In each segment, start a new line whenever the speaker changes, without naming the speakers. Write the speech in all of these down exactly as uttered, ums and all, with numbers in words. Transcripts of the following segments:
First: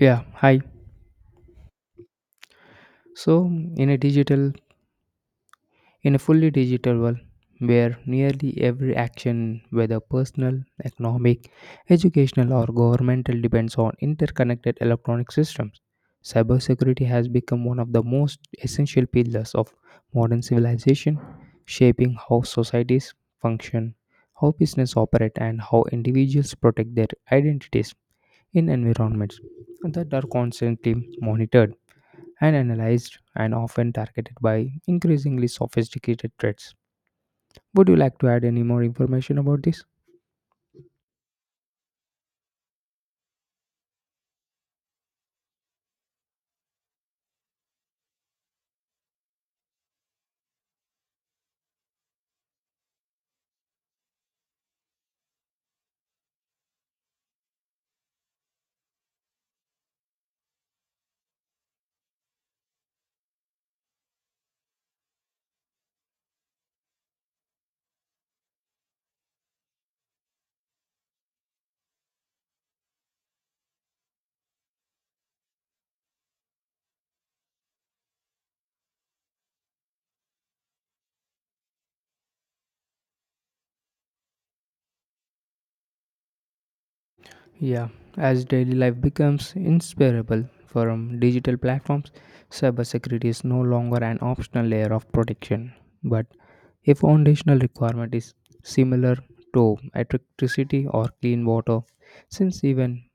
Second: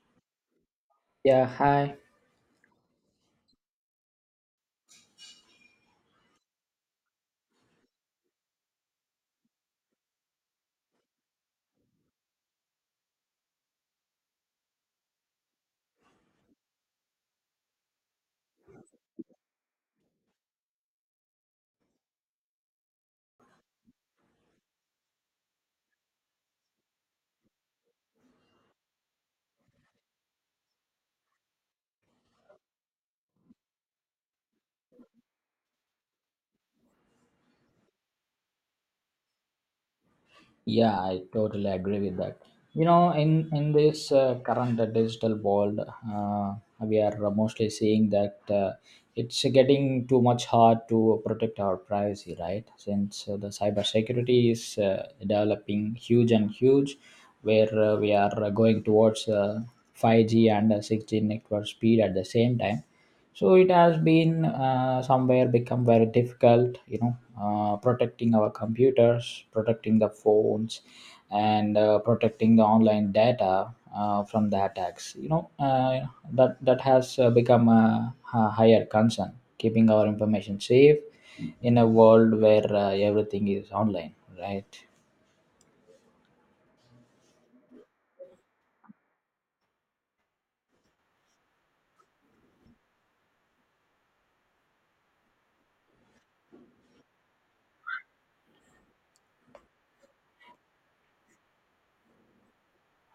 Yeah, hi.
Yeah, hi.
So, in a digital, in a fully digital world where nearly every action, whether personal, economic, educational, or governmental, depends on interconnected electronic systems, cybersecurity has become one of the most essential pillars of modern civilization, shaping how societies function, how business operate, and how individuals protect their identities in environments that are constantly monitored and analyzed and often targeted by increasingly sophisticated threats. Would you like to add any more information about this?
Yeah, I totally agree with that. You know, in in this uh, current uh, digital world, uh, we are mostly seeing that uh, it's getting too much hard to protect our privacy, right? Since uh, the cybersecurity is uh, developing huge and huge, where uh, we are uh, going towards uh, five G and uh, six G network speed at the same time, so it has been uh, somewhere become very difficult you know uh, protecting our computers, protecting the phones, and uh, protecting the online data uh, from the attacks you know uh, that that has uh, become a, a higher concern, keeping our information safe in a world where uh, everything is online, right.
Yeah, as daily life becomes inseparable from digital platforms, cybersecurity is no longer an optional layer of protection, but a foundational requirement is similar to electricity or clean water, since even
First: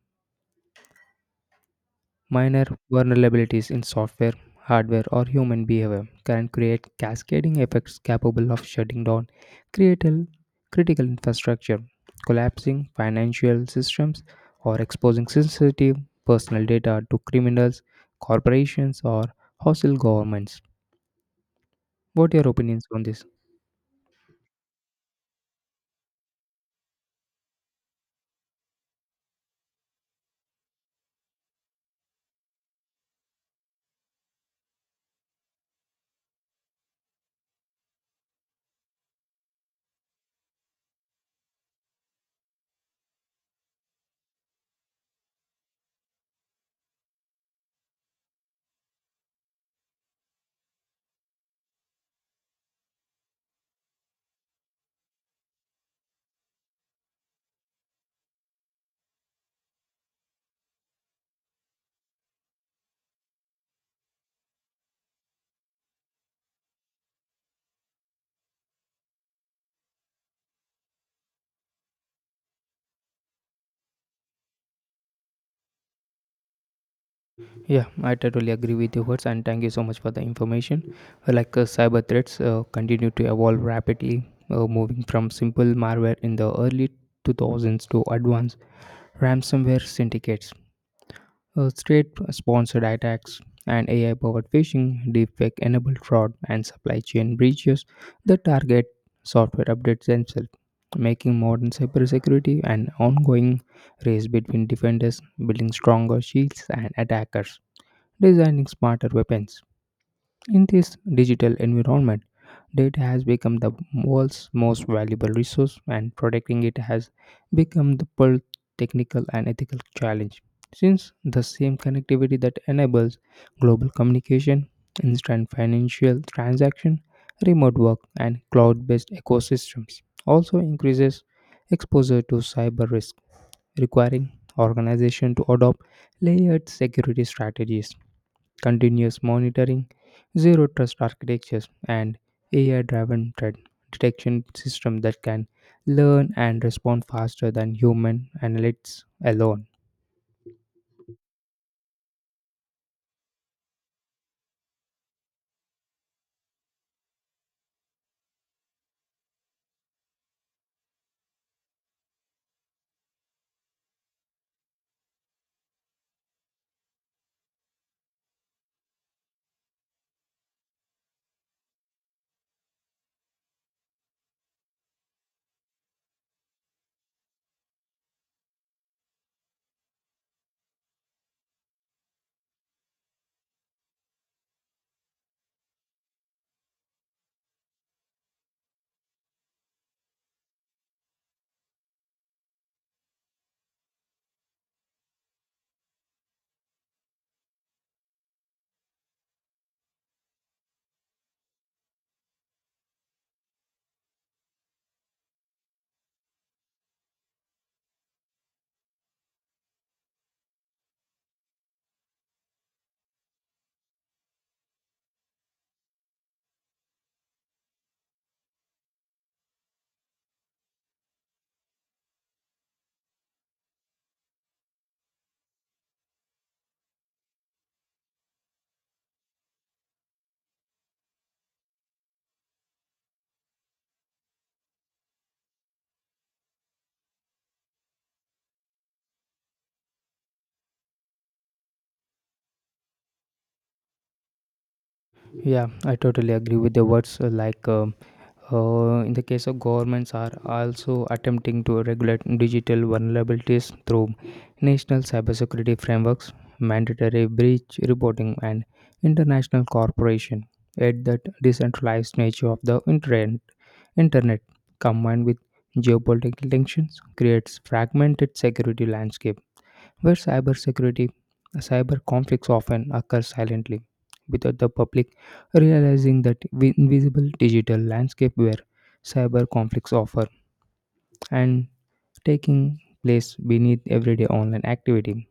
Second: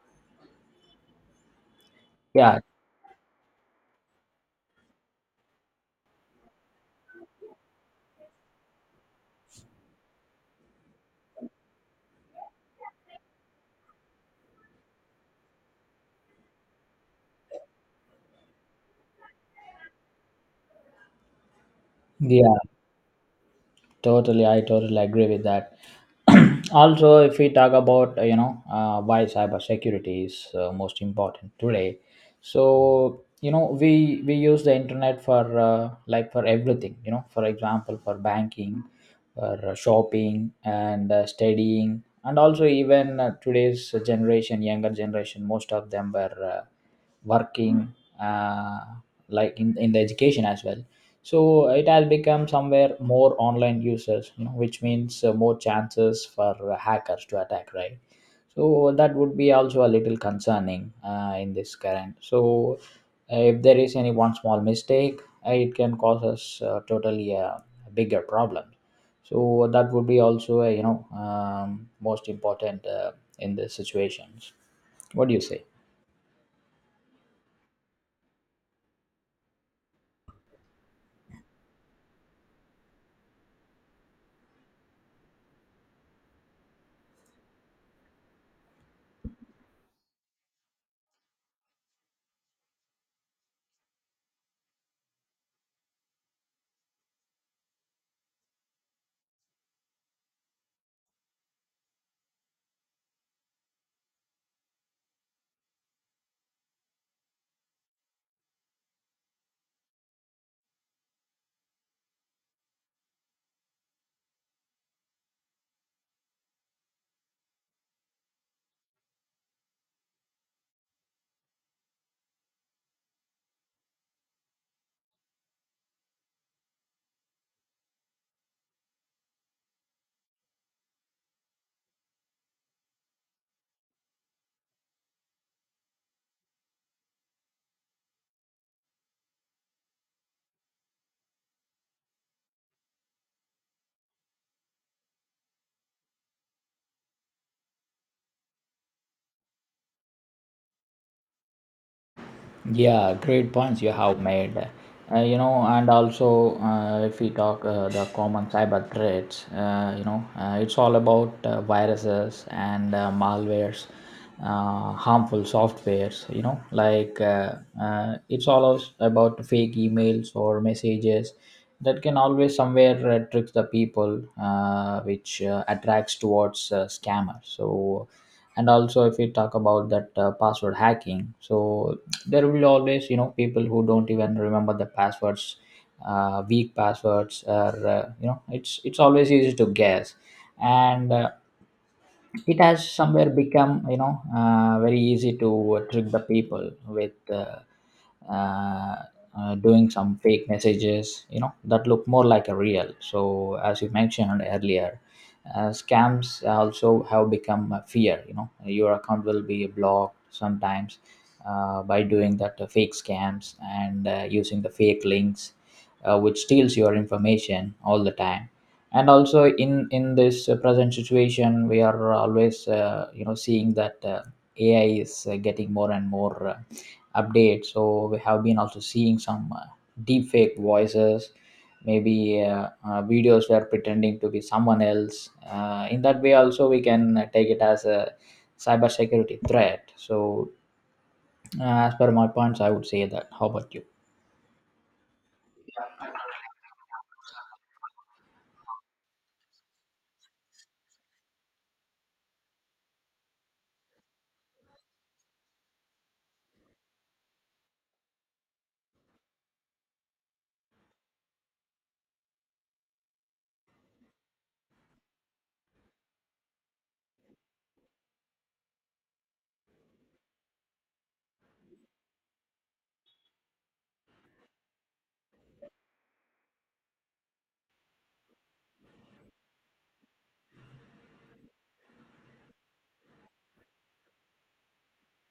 Yeah.
minor vulnerabilities in software, hardware, or human behavior can create cascading effects capable of shutting down critical, critical infrastructure, collapsing financial systems, or exposing sensitive personal data to criminals, corporations, or hostile governments. What are your
Yeah.
opinions on this?
Totally, I totally agree with that. Also, if we talk about uh, you know uh, why cybersecurity is uh, most important today, so you know we we use the internet for uh, like for everything. You know, for example, for banking, for uh, shopping and uh, studying, and also even uh, today's generation, younger generation, most of them were. Uh, working uh, like in, in the education as well, so it has become somewhere more online users, you know, which means uh, more chances for uh, hackers to attack, right. So that would be also a little concerning uh, in this current, so uh, if there is any one small mistake, uh, it can cause us uh, totally a bigger problem. So that would be also a, you know, um, most important uh, in the situations. What do you say?
Yeah, I totally agree with your words, and thank you so much for the information. Uh, Like uh, cyber threats uh, continue to evolve rapidly, uh, moving from simple malware in the early two thousands to advanced ransomware syndicates, uh, state-sponsored attacks, and A I-powered phishing, deepfake-enabled fraud, and supply chain breaches that target software updates themselves, making modern cybersecurity an ongoing race between defenders, building stronger shields, and attackers designing smarter weapons. In this digital environment, data has become the world's most valuable resource, and protecting it has become the both technical and ethical challenge. Since the same connectivity that enables global communication, instant financial transaction, remote work, and cloud based ecosystems also increases exposure to cyber risk, requiring organizations to adopt layered security strategies, continuous monitoring, zero trust architectures, and A I driven threat detection system that can learn and respond faster than human analysts alone.
Yeah, great points you have made. Uh, you know, and also uh, if we talk uh, the common cyber threats, uh, you know, uh, it's all about uh, viruses and uh, malwares, uh, harmful softwares. You know, like uh, uh, it's all us- about fake emails or messages that can always somewhere uh, tricks the people, uh, which uh, attracts towards uh, scammers. So, and also if we talk about that uh, password hacking, so there will always, you know, people who don't even remember the passwords, uh, weak passwords, or uh, you know, it's it's always easy to guess. And uh, it has somewhere become, you know, uh, very easy to uh, trick the people with uh, uh, uh, doing some fake messages, you know, that look more like a real. So as you mentioned earlier, uh, scams also have become a fear, you know, your account will be blocked sometimes uh, by doing that uh, fake scams and uh, using the fake links uh, which steals your information all the time. And also in in this uh, present situation, we are always uh, you know, seeing that uh, ai is uh, getting more and more uh, updates. So we have been also seeing some uh, deep fake voices, maybe uh, uh, videos were pretending to be someone else. Uh, in that way also we can uh, take it as a cybersecurity threat. So uh, as per my points, I would say. That, how about you?
Yeah, I totally agree with the words, uh, like uh, Uh, in the case of governments are also attempting to regulate digital vulnerabilities through national cybersecurity frameworks, mandatory breach reporting, and international cooperation. Yet that decentralized nature of the internet, internet combined with geopolitical tensions creates fragmented security landscape where cybersecurity, cyber conflicts often occur silently, without the public realizing that vi- invisible digital landscape where cyber conflicts offer and taking place beneath everyday online activity.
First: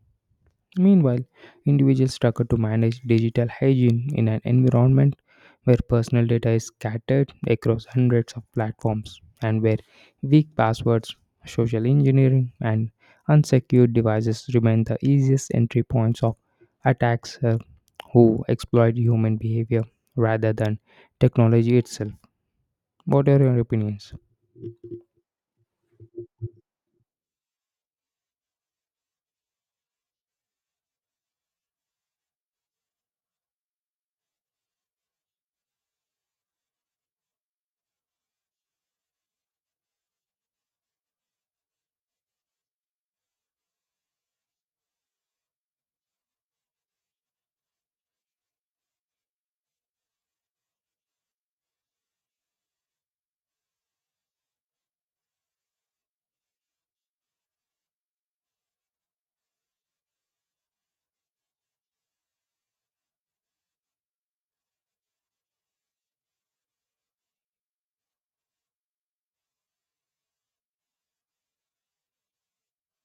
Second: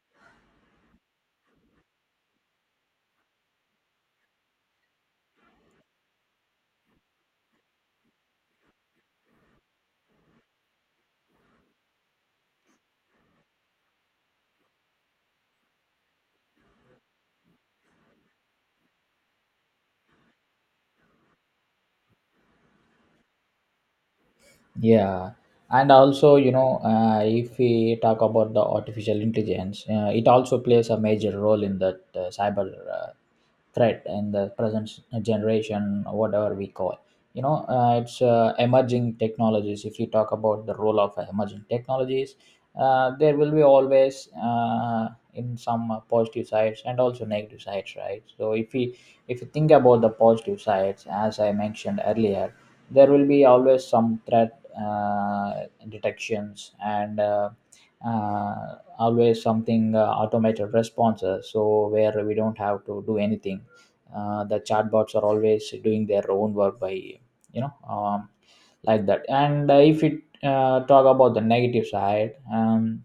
Meanwhile, individuals struggle to manage digital hygiene in an environment where personal data is scattered across hundreds of platforms and where weak passwords, social engineering, and unsecured devices remain the easiest entry points of attacks, uh, who exploit human behavior rather than technology itself. What are your opinions?
Yeah, and also you know uh, if we talk about the artificial intelligence, uh, it also plays a major role in that uh, cyber uh, threat in the present generation, whatever we call. You know, uh, it's uh, emerging technologies. If you talk about the role of emerging technologies, uh, there will be always uh, in some uh, positive sides and also negative sides, right. So if we if you think about the positive sides, as I mentioned earlier, there will be always some threat uh, detections and uh, uh, always something uh, automated responses, so where we don't have to do anything. Uh, the chatbots are always doing their own work, by you know, um, like that. And uh, if it uh, talk about the negative side, um,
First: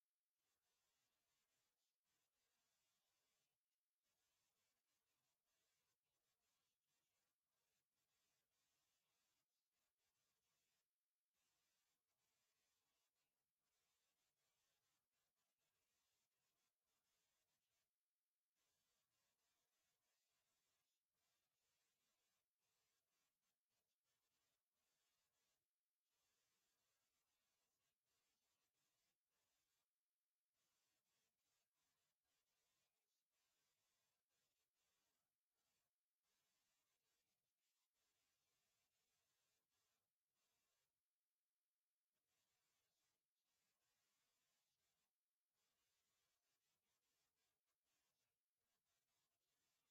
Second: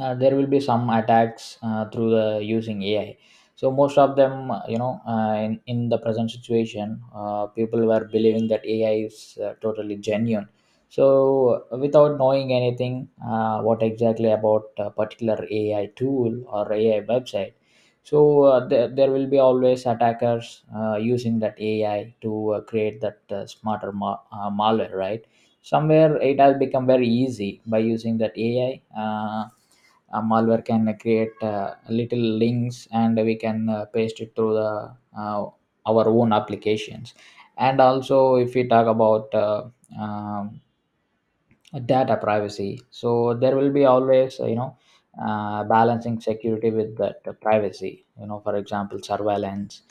uh, there will be some attacks uh, through the using A I. So most of them, uh, you know, uh, in, in the present situation, uh, people were believing that A I is uh, totally genuine. So uh, without knowing anything, uh, what exactly about a particular A I tool or A I website, so uh, there, there will be always attackers uh, using that A I to uh, create that uh, smarter ma- uh, malware, right? Somewhere it has become very easy by using that A I. Uh, uh, malware can uh, create uh, little links and we can uh, paste it through the uh, our own applications. And also if we talk about uh, um, data privacy, so there will be always uh, you know, uh, balancing security with that uh, privacy, you know, for example surveillance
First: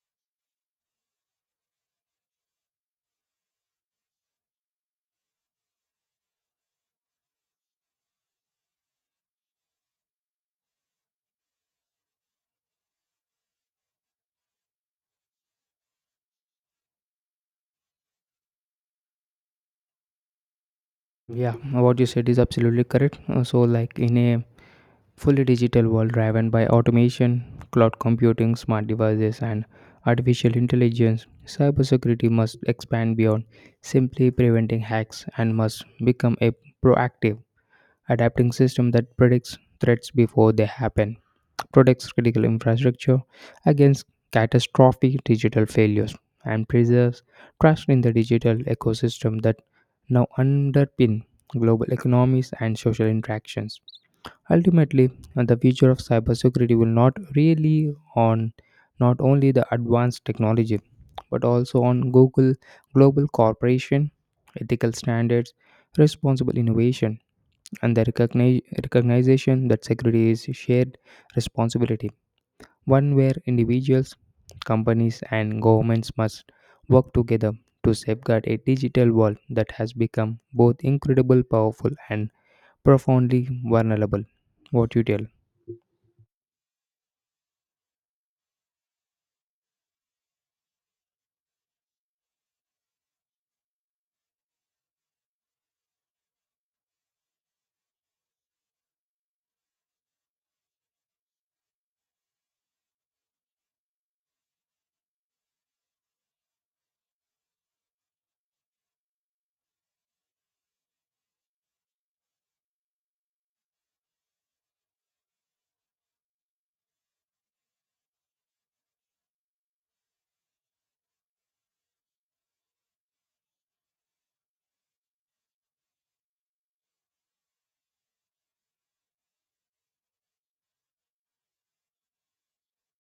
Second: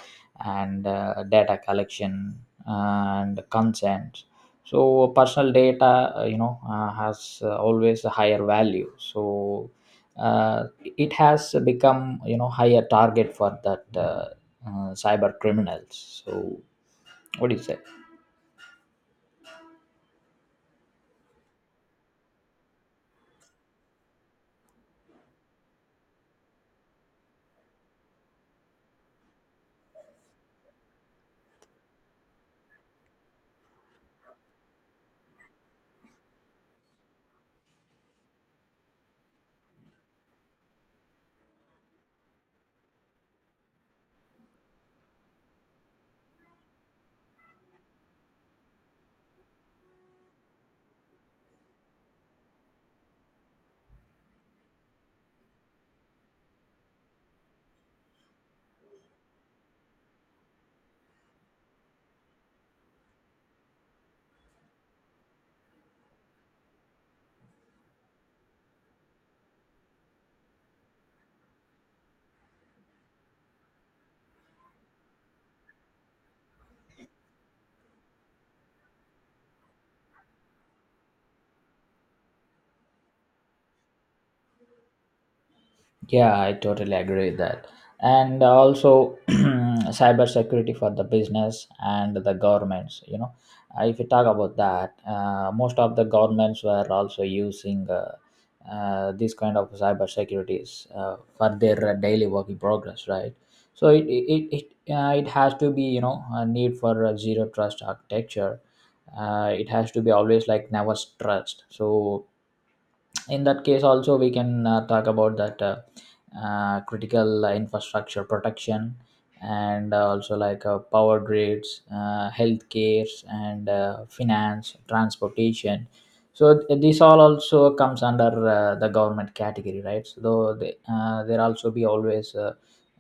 and uh, data collection and consent. So personal data, uh, you know, uh, has uh, always a higher value. So uh, it has become, you know, higher target for that uh, uh, cyber criminals. So what do you say?
Yeah, what you said is absolutely correct. Uh, So, like in a fully digital world driven by automation, cloud computing, smart devices, and artificial intelligence, cybersecurity must expand beyond simply preventing hacks and must become a proactive, adapting system that predicts threats before they happen, protects critical infrastructure against catastrophic digital failures, and preserves trust in the digital ecosystem that now underpin global economies and social interactions. Ultimately, uh, the future of cybersecurity will not really on not only the advanced technology but also on Google global cooperation, ethical standards, responsible innovation, and the recogni- recognition that security is a shared responsibility, one where individuals, companies, and governments must work together to safeguard a digital world that has become both incredibly powerful and profoundly vulnerable. What you tell?
Yeah, I totally agree with that. And also, cyber security for the business and the governments. You know, Uh, if you talk about that, uh, most of the governments were also using uh, uh, this kind of cybersecurities uh, for their uh, daily working progress, right? So it it it, it, uh, it has to be, you know, a need for a zero trust architecture. Uh, it has to be always like never trust. So in that case also we can uh, talk about that uh, uh, critical infrastructure protection, and uh, also like uh, power grids, uh, healthcare and uh, finance, transportation. So th- this all also comes under uh, the government category, right. So though they, uh, there also be always uh,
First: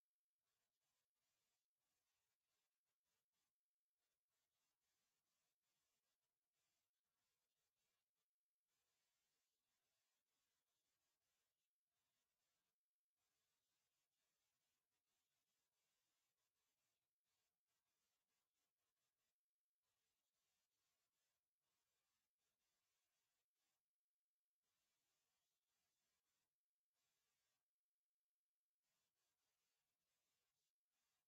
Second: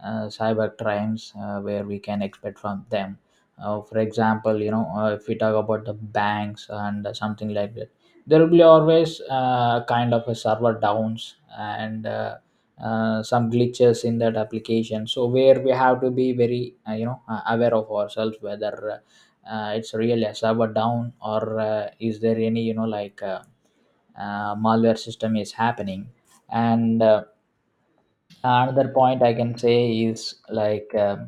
uh, cyber crimes uh, where we can expect from them. Uh, for example, you know, uh, if we talk about the banks and something like that, there will be always uh, kind of a server downs and uh, uh, some glitches in that application. So where we have to be very uh, you know, uh, aware of ourselves whether uh, it's really a server down or uh, is there any, you know, like uh, uh, malware system is happening. And uh, another point I can say is like, um,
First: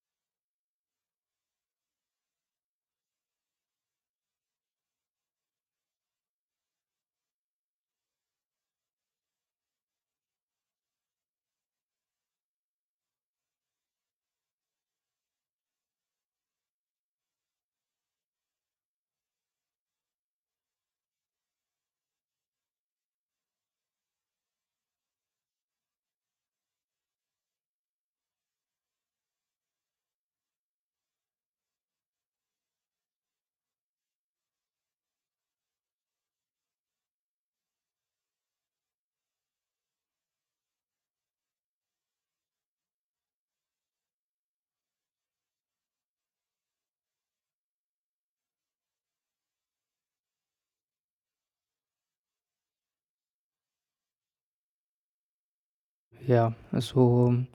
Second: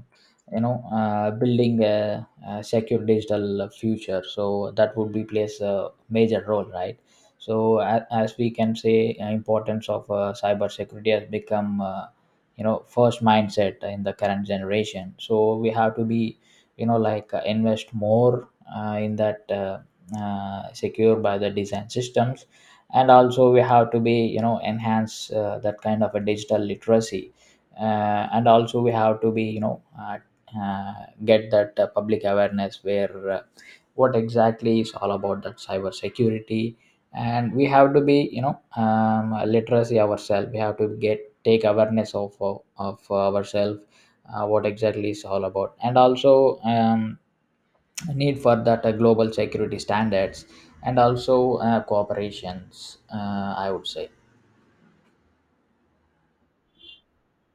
you know, uh, building a, a secure digital future. So that would be plays a major role, right. So as, as we can say, uh, importance of uh, cyber security has become, uh, you know, first mindset in the current generation. So we have to be, you know, like uh, invest more uh, in that uh, uh, secure by the design systems. And also we have to be, you know, enhance uh, that kind of a digital literacy. Uh, and also we have to be, you know, uh, uh, get that uh, public awareness, where uh, what exactly is all about that cyber security. And we have to be, you know, um, literacy ourselves. We have to get take awareness of of, of ourselves, uh, what exactly is all about. And also, um, need for that uh, global security standards and also uh, cooperations, uh, I would say.
Yeah, so um,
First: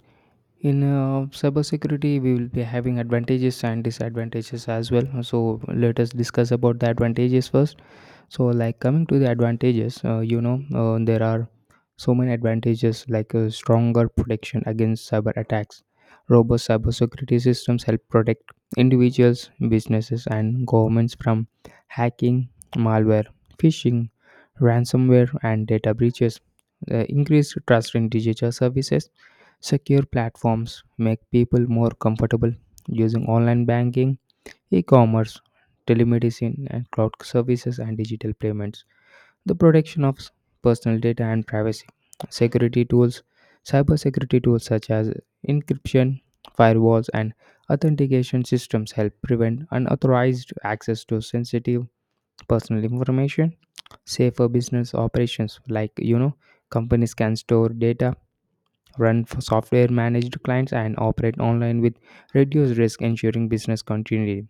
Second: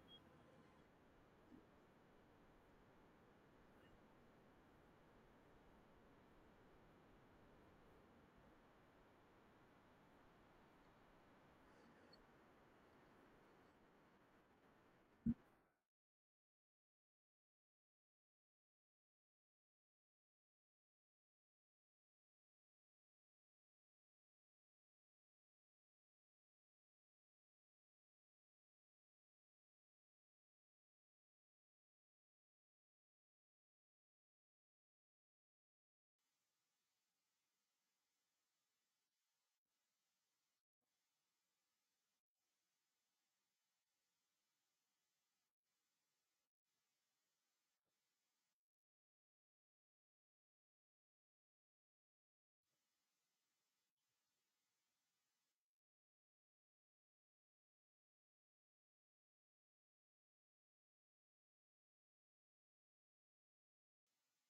in uh, cybersecurity, we will be having advantages and disadvantages as well. So let us discuss about the advantages first. So, like coming to the advantages, uh, you know, uh, there are so many advantages like uh, stronger protection against cyber attacks. Robust cybersecurity systems help protect individuals, businesses, and governments from hacking, malware, phishing, ransomware, and data breaches. Uh, increased trust in digital services. Secure platforms make people more comfortable using online banking, e-commerce, telemedicine and cloud services and digital payments; the protection of personal data and privacy; security tools; cybersecurity tools such as encryption, firewalls and authentication systems help prevent unauthorized access to sensitive personal information; safer business operations, like you know companies can store data, run for software managed clients and operate online with reduced risk, ensuring business continuity.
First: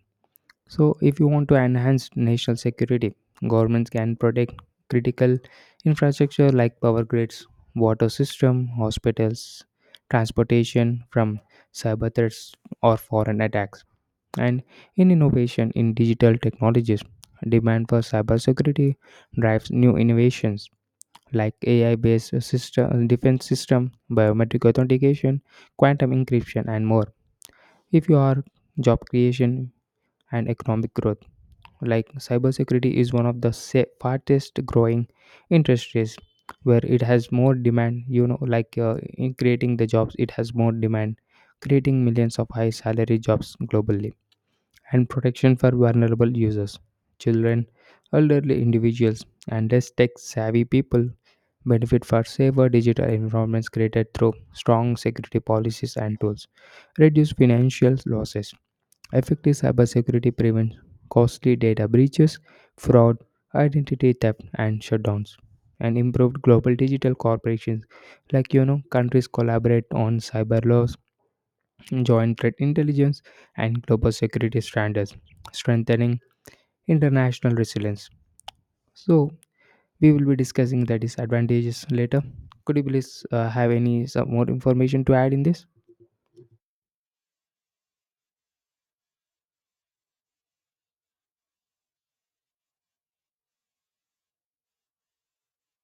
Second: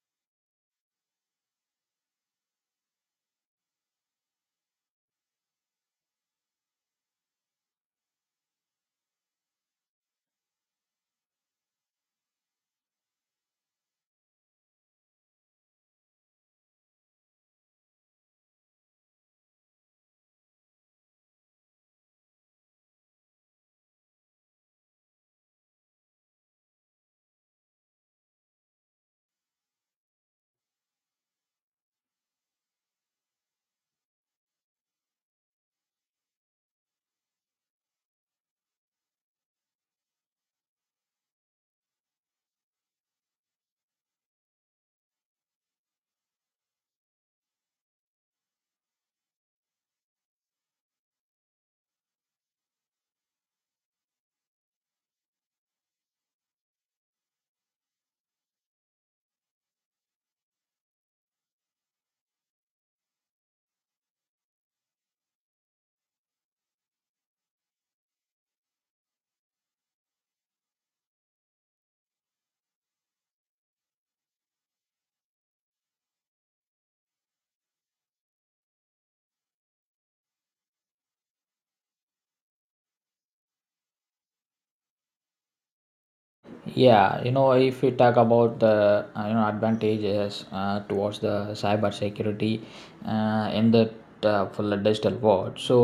So, if you want to enhance national security, governments can protect critical infrastructure like power grids, water system, hospitals, transportation from cyber threats or foreign attacks. And in innovation in digital technologies, demand for cybersecurity drives new innovations like A I-based system, defense system, biometric authentication, quantum encryption, and more. If you are job creation and economic growth, like cybersecurity is one of the sa- fastest growing industries where it has more demand, you know like, uh, in creating the jobs it has more demand, creating millions of high salary jobs globally. And protection for vulnerable users, children, elderly individuals and less tech savvy people benefit for safer digital environments created through strong security policies and tools, reduce financial losses. Effective cybersecurity prevents costly data breaches, fraud, identity theft, and shutdowns. And improved global digital corporations, like you know, countries collaborate on cyber laws, joint threat intelligence, and global security standards, strengthening international resilience. So we will be discussing the disadvantages later. Could you please uh, have any some more information to add in this?
Yeah, you know, if we talk about the uh, you know, advantages uh, towards the cyber security uh, in the uh, full digital world, so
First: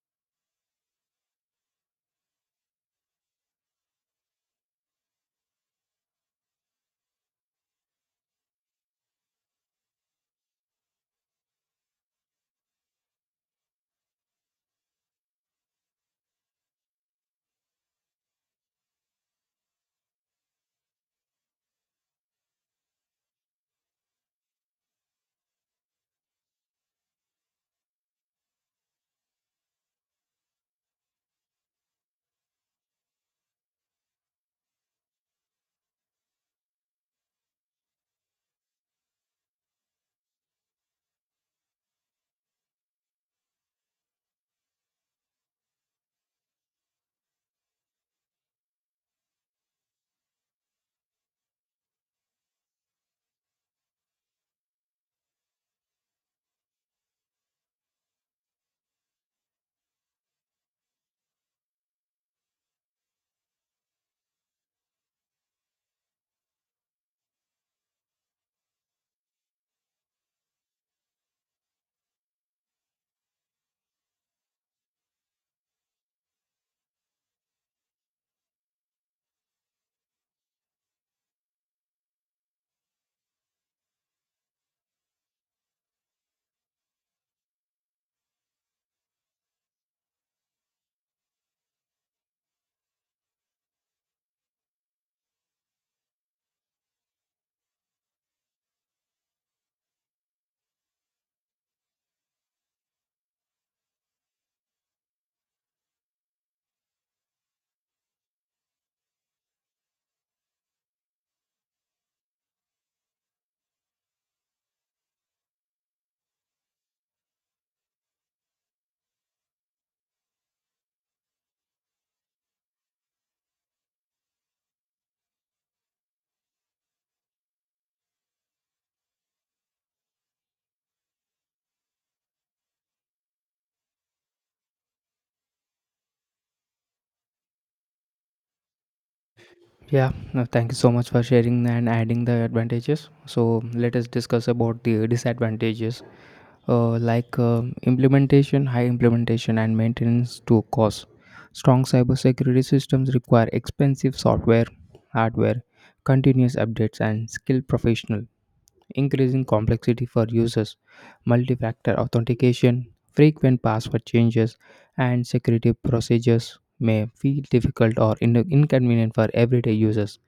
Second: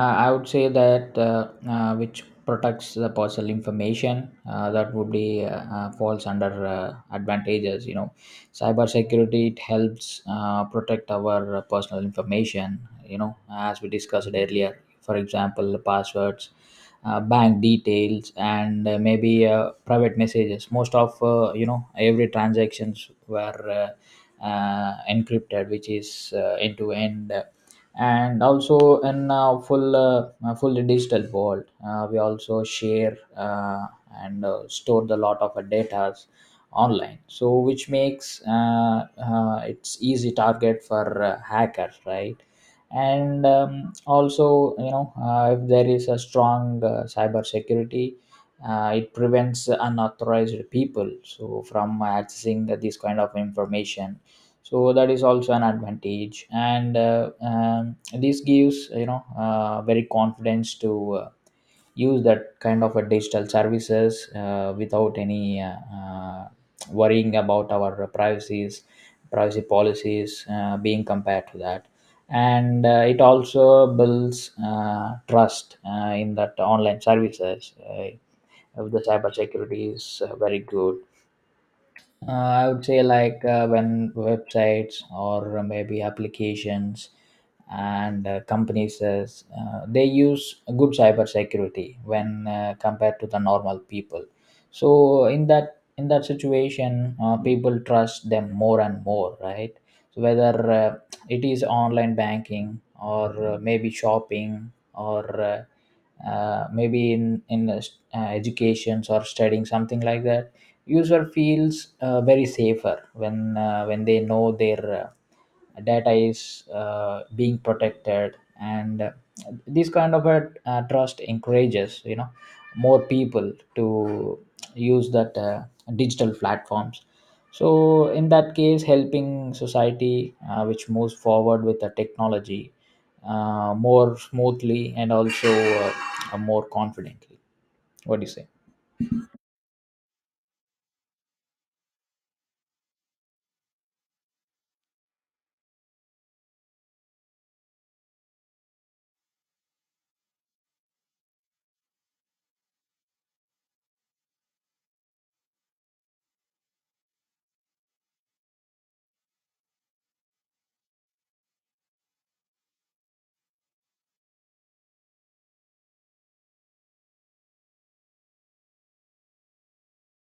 uh, I would say that uh, uh, which protects the personal information, uh, that would be uh, uh, falls under uh, advantages. You know, cyber security, it helps uh, protect our personal information, you know, as we discussed earlier, for example passwords, uh, bank details, and uh, maybe uh, private messages. Most of uh, you know, every transactions were uh, uh, encrypted, which is uh, end to end. And also in uh, full uh, uh, fully digital world, uh, we also share uh, and uh, store the lot of our data online, so which makes uh, uh, it's easy target for uh, hackers, right. And um, also, you know, uh, if there is a strong uh, cyber security, uh, it prevents unauthorized people so from accessing the, this kind of information. So that is also an advantage. And uh, um, this gives, you know, uh, very confidence to uh, use that kind of a digital services uh, without any uh, uh, worrying about our privacies privacy policies uh, being compared to that. And uh, it also builds uh, trust uh, in that online services. Uh, if the cyber security is uh, very good, uh, I would say like uh, when websites or uh, maybe applications and uh, companies is, uh, they use good cybersecurity when uh, compared to the normal people. So in that in that situation, uh, people trust them more and more, right? So whether uh, it is online banking or uh, maybe shopping or uh, uh, maybe in in uh, st- uh, educations or studying something like that, user feels uh, very safer when uh, when they know their uh, data is uh, being protected, and uh, this kind of a uh, trust encourages you know more people to use that uh, digital platforms, so in that case helping society, uh, which moves forward with the technology uh, more smoothly and also uh, uh, more confidently. What do you say?
Yeah, no, thank you so much for sharing and adding the advantages. So let us discuss about the disadvantages, uh, like uh, implementation, high implementation, and maintenance to cost. Strong cybersecurity systems require expensive software, hardware, continuous updates, and skilled professional, increasing complexity for users, multi-factor authentication, frequent password changes, and security procedures may feel difficult or in- inconvenient for everyday users.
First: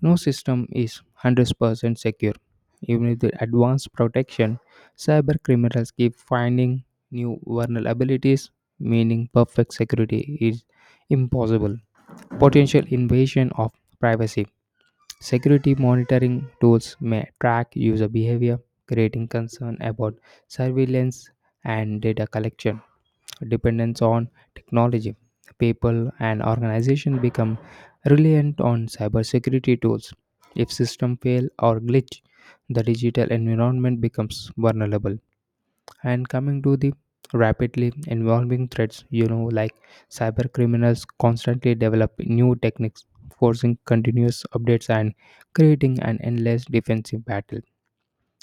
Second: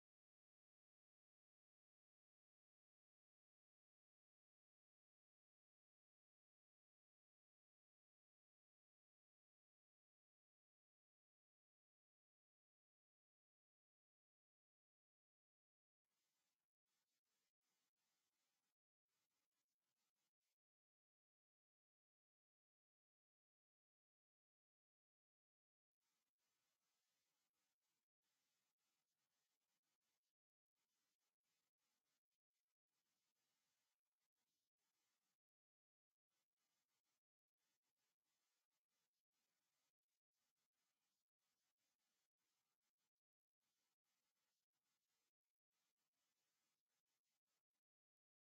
No system is one hundred percent secure. Even with advanced protection, cyber criminals keep finding new vulnerabilities, meaning perfect security is impossible. Potential invasion of privacy. Security monitoring tools may track user behavior, creating concern about surveillance and data collection. Dependence on technology. People and organizations become reliant on cybersecurity tools. If system fail or glitch, the digital environment becomes vulnerable. And coming to the rapidly evolving threats, you know, like cyber criminals constantly develop new techniques, forcing continuous updates and creating an endless defensive battle.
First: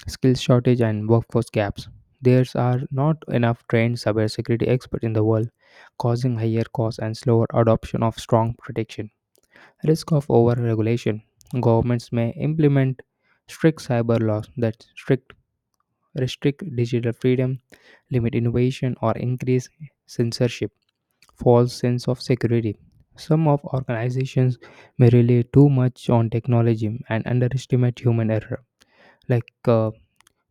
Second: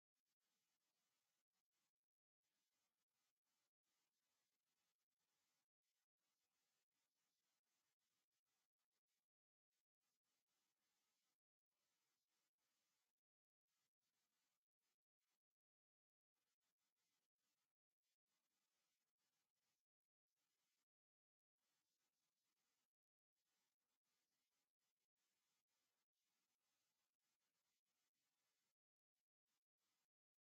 Skills shortage and workforce gaps. There are not enough trained cybersecurity experts in the world, causing higher costs and slower adoption of strong protection. Risk of overregulation. Governments may implement strict cyber laws that strict restrict digital freedom, limit innovation, or increase censorship. False sense of security. Some of organizations may rely too much on technology and underestimate human error, like, uh,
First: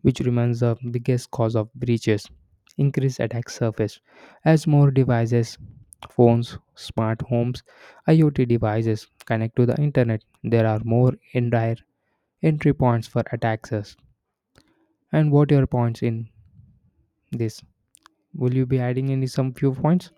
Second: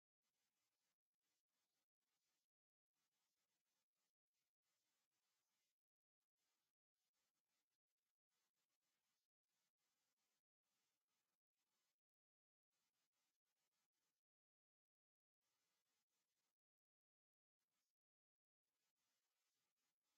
which remains the biggest cause of breaches. Increased attack surface, as more devices, phones, smart homes, I o T devices connect to the internet. There are more indirect entry points for attackers. And what are your points in this? Will you be adding any some few points?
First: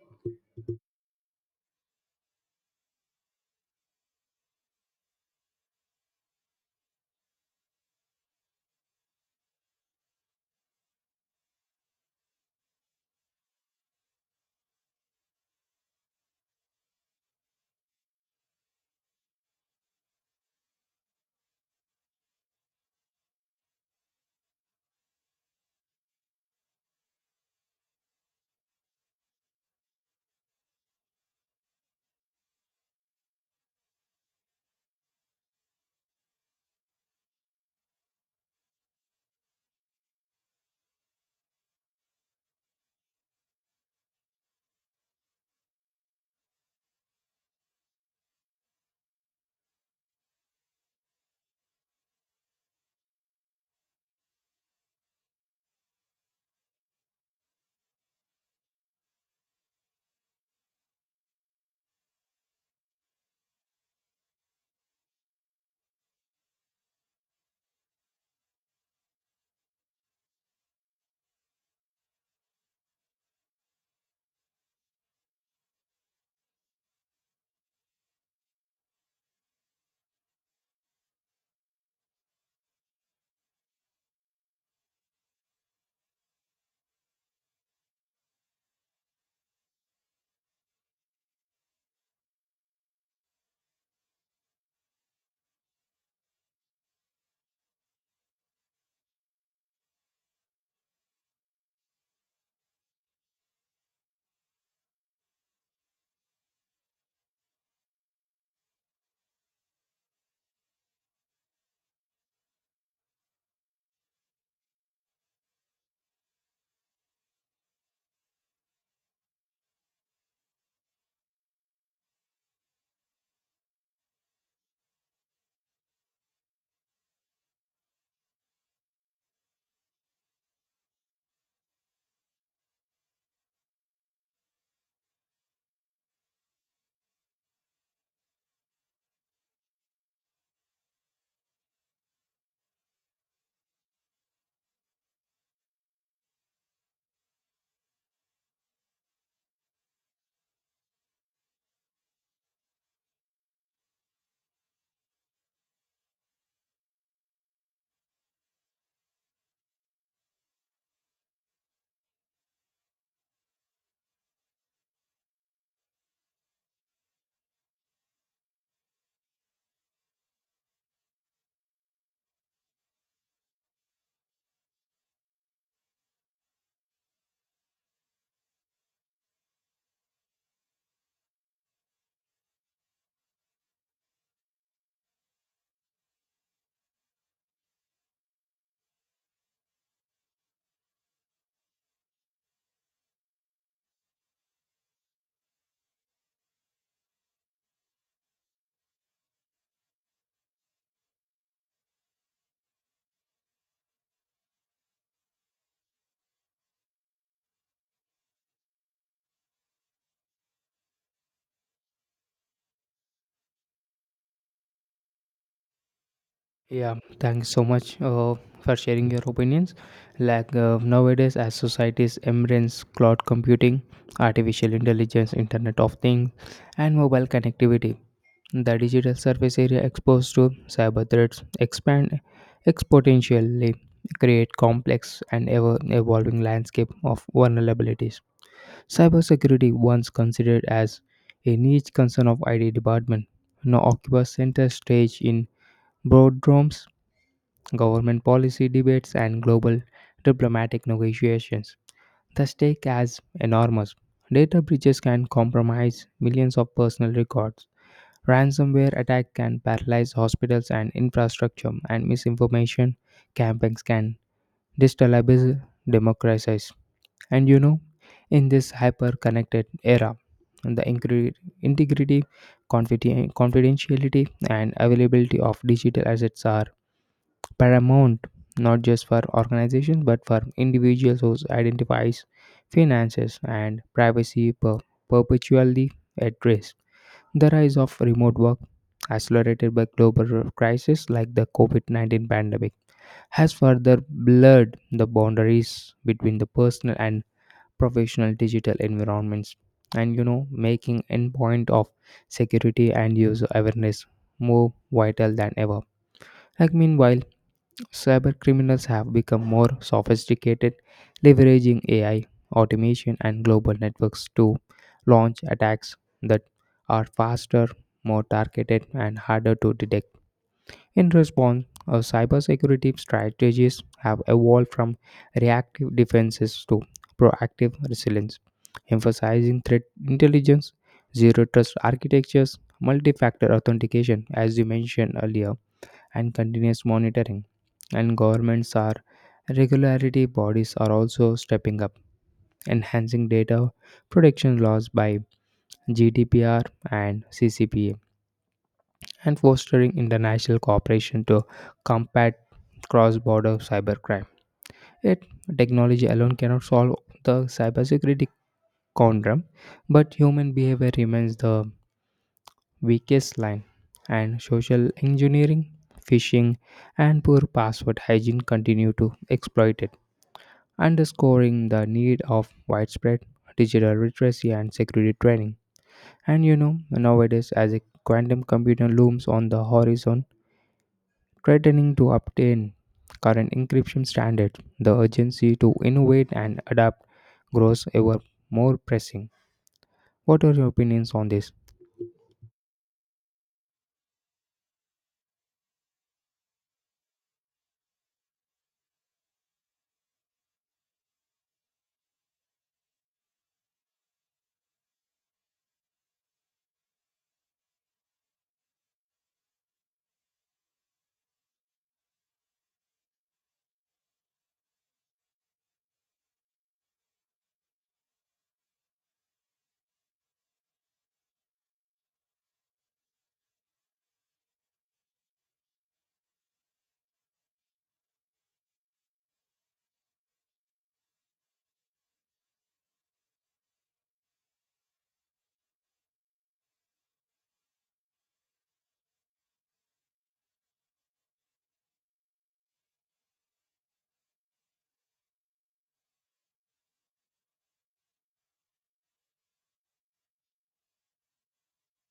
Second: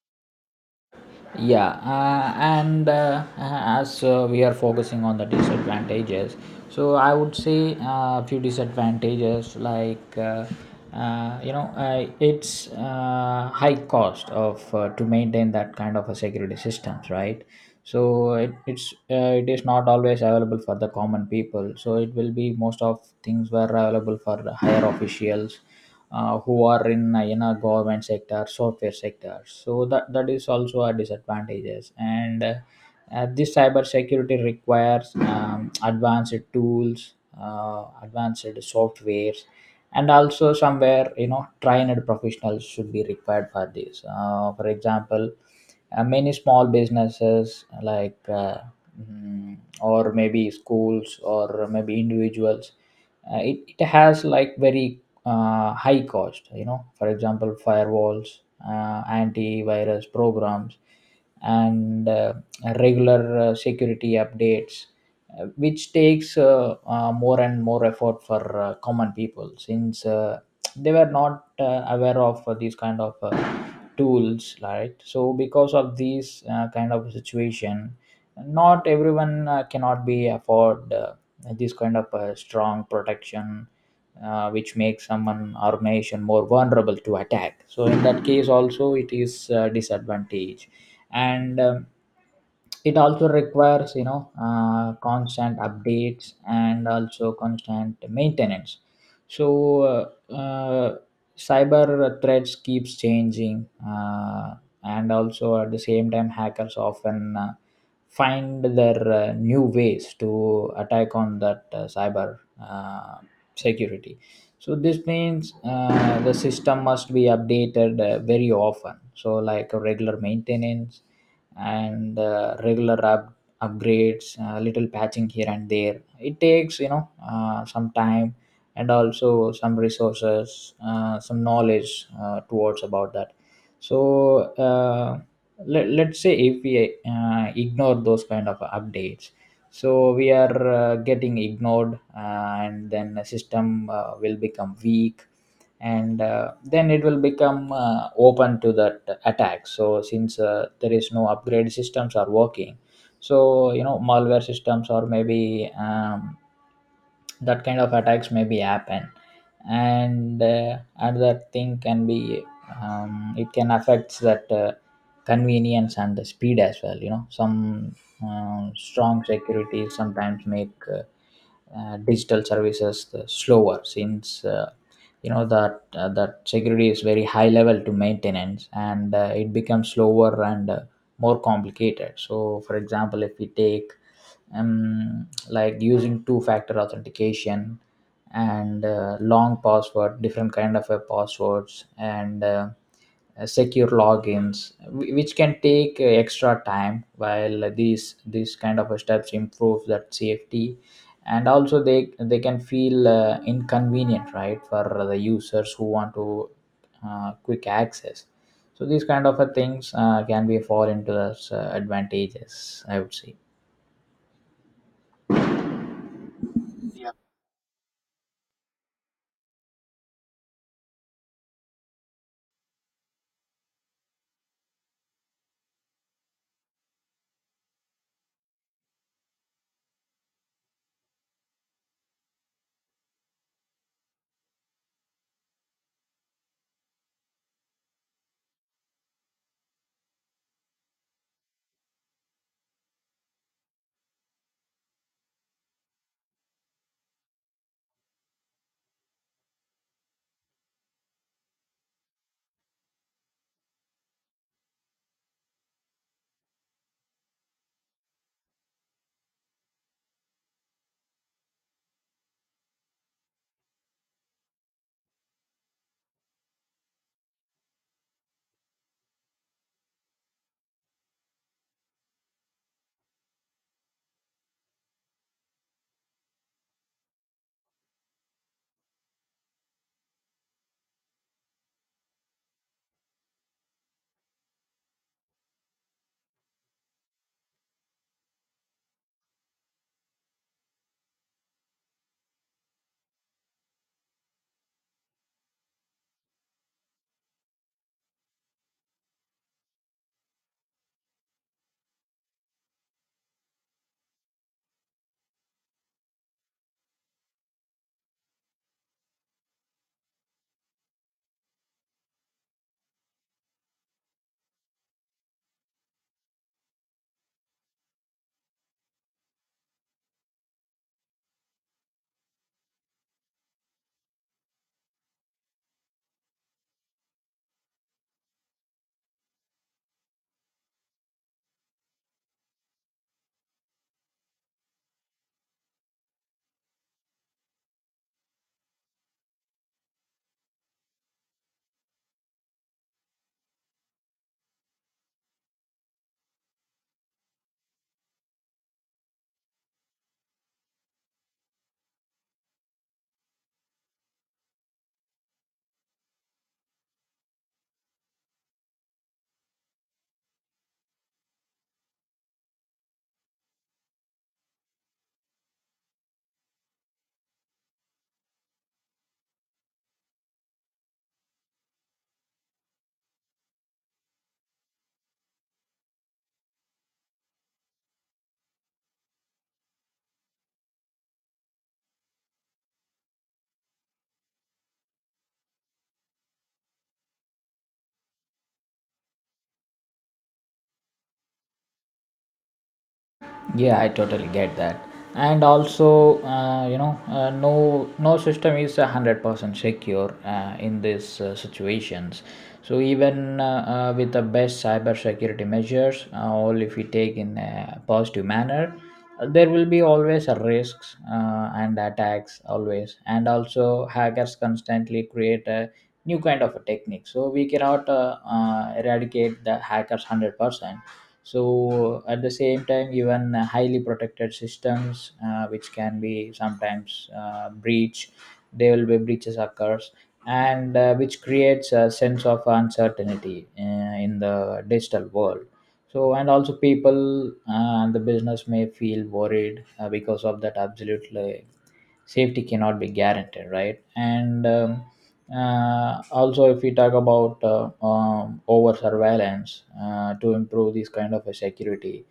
Yeah, uh, and uh, uh, as uh, we are focusing on the disadvantages, so I would say uh, a few disadvantages like uh, uh, you know uh, it's uh, high cost of uh, to maintain that kind of a security systems, right? So it, it's uh, it is not always available for the common people, so it will be most of things were available for the higher officials uh, who are in uh, in a government sector, software sector. So that that is also a disadvantages, and uh, uh, this cyber security requires um, advanced tools, uh, advanced softwares, and also somewhere, you know, trained professionals should be required for this. Uh, for example, uh, many small businesses like uh, mm, or maybe schools or maybe individuals, uh, it, it has like very uh, high cost, you know. For example, firewalls, uh, antivirus programs, and uh, regular uh, security updates, uh, which takes uh, uh, more and more effort for uh, common people, since uh, they were not uh, aware of uh, these kind of uh, tools, right? So because of these uh, kind of situation, not everyone uh, cannot be afford uh, this kind of uh, strong protection, uh, which makes someone or nation more vulnerable to attack. So in that case also it is uh, disadvantage. And um, it also requires, you know, uh, constant updates and also constant maintenance. So uh, uh, cyber threats keeps changing, uh, and also at the same time hackers often uh, find their uh, new ways to attack on that uh, cyber uh, security. So this means uh, the system must be updated uh, very often, so like a regular maintenance and uh, regular up- upgrades, uh, little patching here and there. It takes, you know, uh, some time and also some resources, uh, some knowledge uh, towards about that. So uh, let, let's say if we uh, ignore those kind of updates, so we are uh, getting ignored, uh, and then the system uh, will become weak, and uh, then it will become uh, open to that attack. So since uh, there is no upgrade, systems are working, so you know, malware systems or maybe um, that kind of attacks maybe happen. And uh, another thing can be, um, it can affect that uh, convenience and the speed as well, you know. Some uh, strong security sometimes make uh, uh, digital services the slower, since uh, you know that uh, that security is very high level to maintenance, and uh, it becomes slower and uh, more complicated. So for example, if we take um, like using two-factor authentication and uh, long password, different kind of uh, passwords, and uh, uh, secure logins, wh- which can take uh, extra time. While these these kind of steps improve that safety, and also they they can feel uh, inconvenient, right, for the users who want to uh, quick access. So these kind of uh, things uh, can be fall into those uh, advantages, I would say.
Yeah, thanks so much uh, for sharing your opinions. Like, uh, nowadays, as societies embrace cloud computing, artificial intelligence, Internet of Things, and mobile connectivity, the digital surface area exposed to cyber threats expand exponentially, create complex and ever evolving landscape of vulnerabilities. Cybersecurity, once considered as a niche concern of I T department, now occupies center stage in boardrooms, government policy debates, and global diplomatic negotiations. The stake is enormous. Data breaches can compromise millions of personal records. Ransomware attack can paralyze hospitals and infrastructure, and misinformation campaigns can destabilize democracies. And you know, in this hyper-connected era, the incre- integrity, confiden- confidentiality, and availability of digital assets are paramount, not just for organizations but for individuals whose identifies, finances and privacy per- perpetually at risk. The rise of remote work, accelerated by global crises like the COVID nineteen pandemic, has further blurred the boundaries between the personal and professional digital environments, and you know making endpoint of security and user awareness more vital than ever. Like, meanwhile, cybercriminals have become more sophisticated, leveraging A I, automation, and global networks to launch attacks that are faster, more targeted, and harder to detect. In response, uh, cybersecurity strategies have evolved from reactive defenses to proactive resilience, emphasizing threat intelligence, zero trust architectures, multi factor authentication, as you mentioned earlier, and continuous monitoring. And governments are regularity bodies are also stepping up, enhancing data protection laws by G D P R and C C P A, and fostering international cooperation to combat cross-border cybercrime. Yet, technology alone cannot solve the cybersecurity conundrum, but human behavior remains the weakest line, and social engineering, phishing, and poor password hygiene continue to exploit it, underscoring the need of widespread digital literacy and security training. And you know, nowadays, as a quantum computer looms on the horizon, threatening to obtain current encryption standards, the urgency to innovate and adapt grows ever more pressing. What are your opinions on this?
Yeah, I totally get that. And also, uh, you know, uh, no no system is a hundred percent secure uh, in these uh, situations. So even uh, uh, with the best cybersecurity measures, uh, all if we take in a positive manner, uh, there will be always a risks uh, and attacks always, and also hackers constantly create a new kind of a technique, so we cannot uh, uh, eradicate the hackers one hundred percent. So at the same time, even highly protected systems uh, which can be sometimes uh, breach, there will be breaches occurs, and uh, which creates a sense of uncertainty uh, in the digital world. So and also people uh, and the business may feel worried uh, because of that absolutely safety cannot be guaranteed, right? And um, uh, also if we talk about uh, um, over surveillance uh, to improve this kind of a security,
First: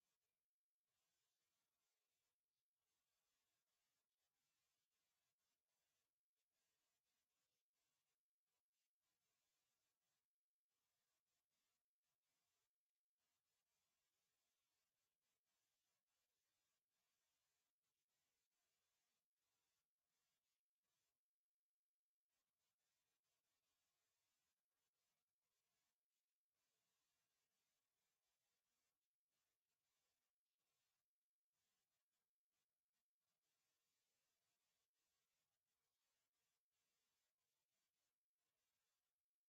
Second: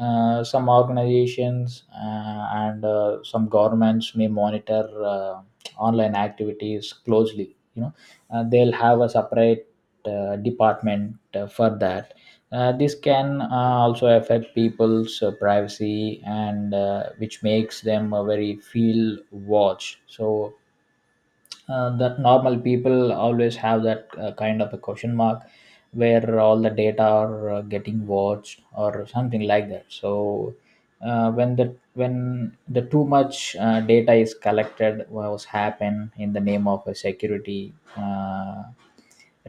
uh, some organizations uh, and uh, some governments may monitor uh, online activities closely, you know. Uh, they'll have a separate uh, department uh, for that. Uh, this can uh, also affect people's uh, privacy, and uh, which makes them uh, very feel watched. So uh, that normal people always have that uh, kind of a question mark where all the data are uh, getting watched or something like that. So uh, when the when the too much uh, data is collected was happen in the name of a security uh,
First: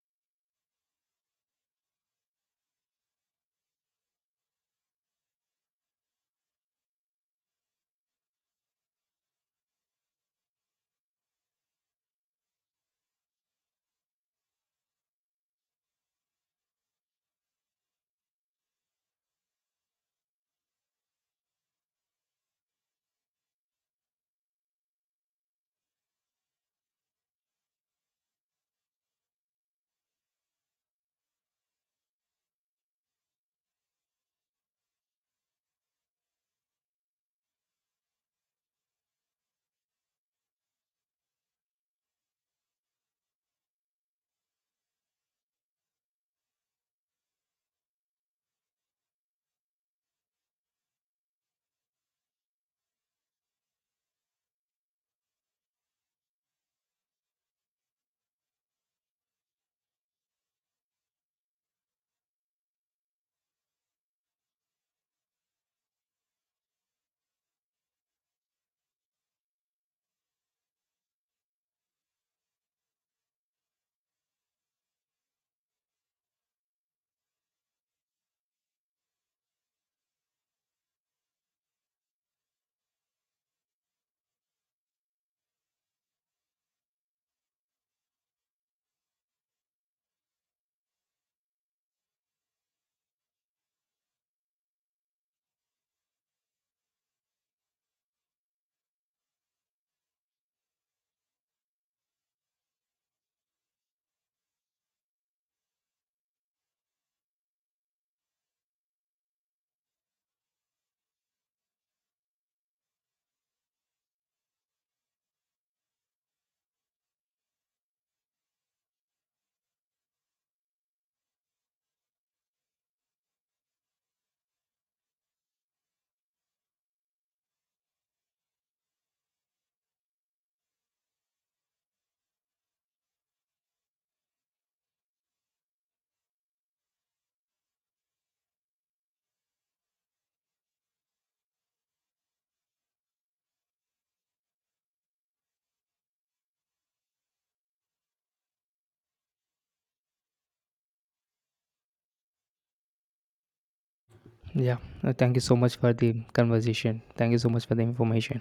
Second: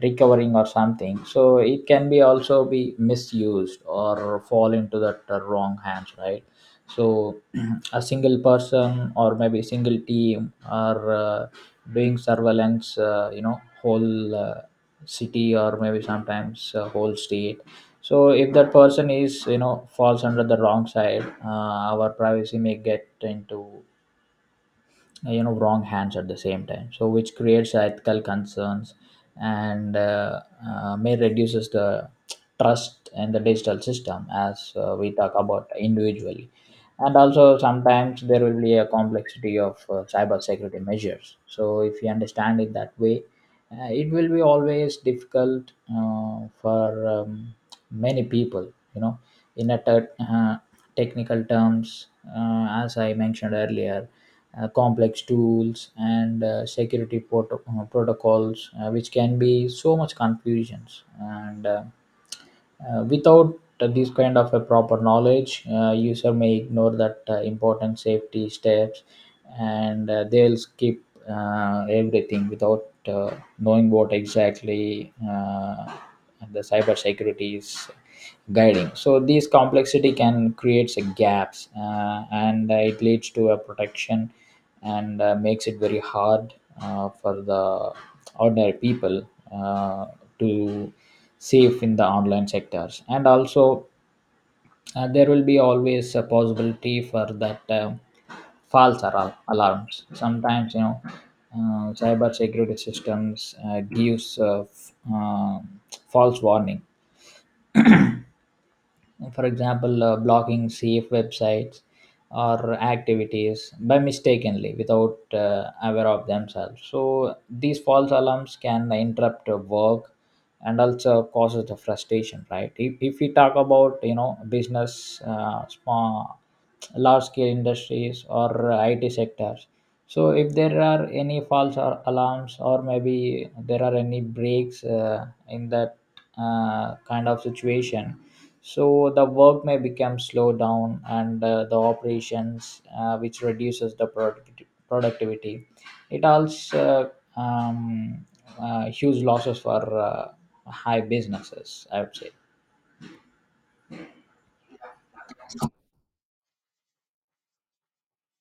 recovering or something, so it can be also be misused or fall into that uh, wrong hands, right? So a single person or maybe single team are uh, doing surveillance, uh, you know, whole uh, city or maybe sometimes uh, whole state. So if that person is, you know, falls under the wrong side, uh, our privacy may get into, uh, you know, wrong hands at the same time, so which creates ethical concerns, and uh, uh, may reduces the trust in the digital system, as uh, we talk about individually. And also sometimes there will be a complexity of uh, cyber security measures, so if you understand it that way, uh, it will be always difficult uh, for um, many people, you know, in a ter- uh, technical terms, uh, as I mentioned earlier, uh, complex tools and uh, security proto- uh, protocols, uh, which can be so much confusions and. Uh, uh, without uh, this kind of a proper knowledge, uh, user may ignore that uh, important safety steps, and uh, they'll skip uh, everything without uh, knowing what exactly uh, the cybersecurity is guiding. So this complexity can create gaps, uh, and uh, it leads to a protection, and uh, makes it very hard uh, for the ordinary people uh, to safe in the online sectors. And also uh, there will be always a possibility for that uh, false alarm alarms sometimes, you know. uh, cyber security systems uh, gives uh, f- uh, false warning, for example, uh, blocking safe websites or activities by mistakenly without uh, aware of themselves. So these false alarms can interrupt uh, work and also causes the frustration, right? If, if we talk about, you know, business, uh, small large scale industries or uh, I T sectors. So if there are any false or alarms, or maybe there are any breaks uh, in that uh, kind of situation, so the work may become slow down and uh, the operations, uh, which reduces the product- productivity. It also um, uh, huge losses for uh, high businesses, I would say.
Yeah, uh, thank you so much for the conversation. Thank you so much for the information.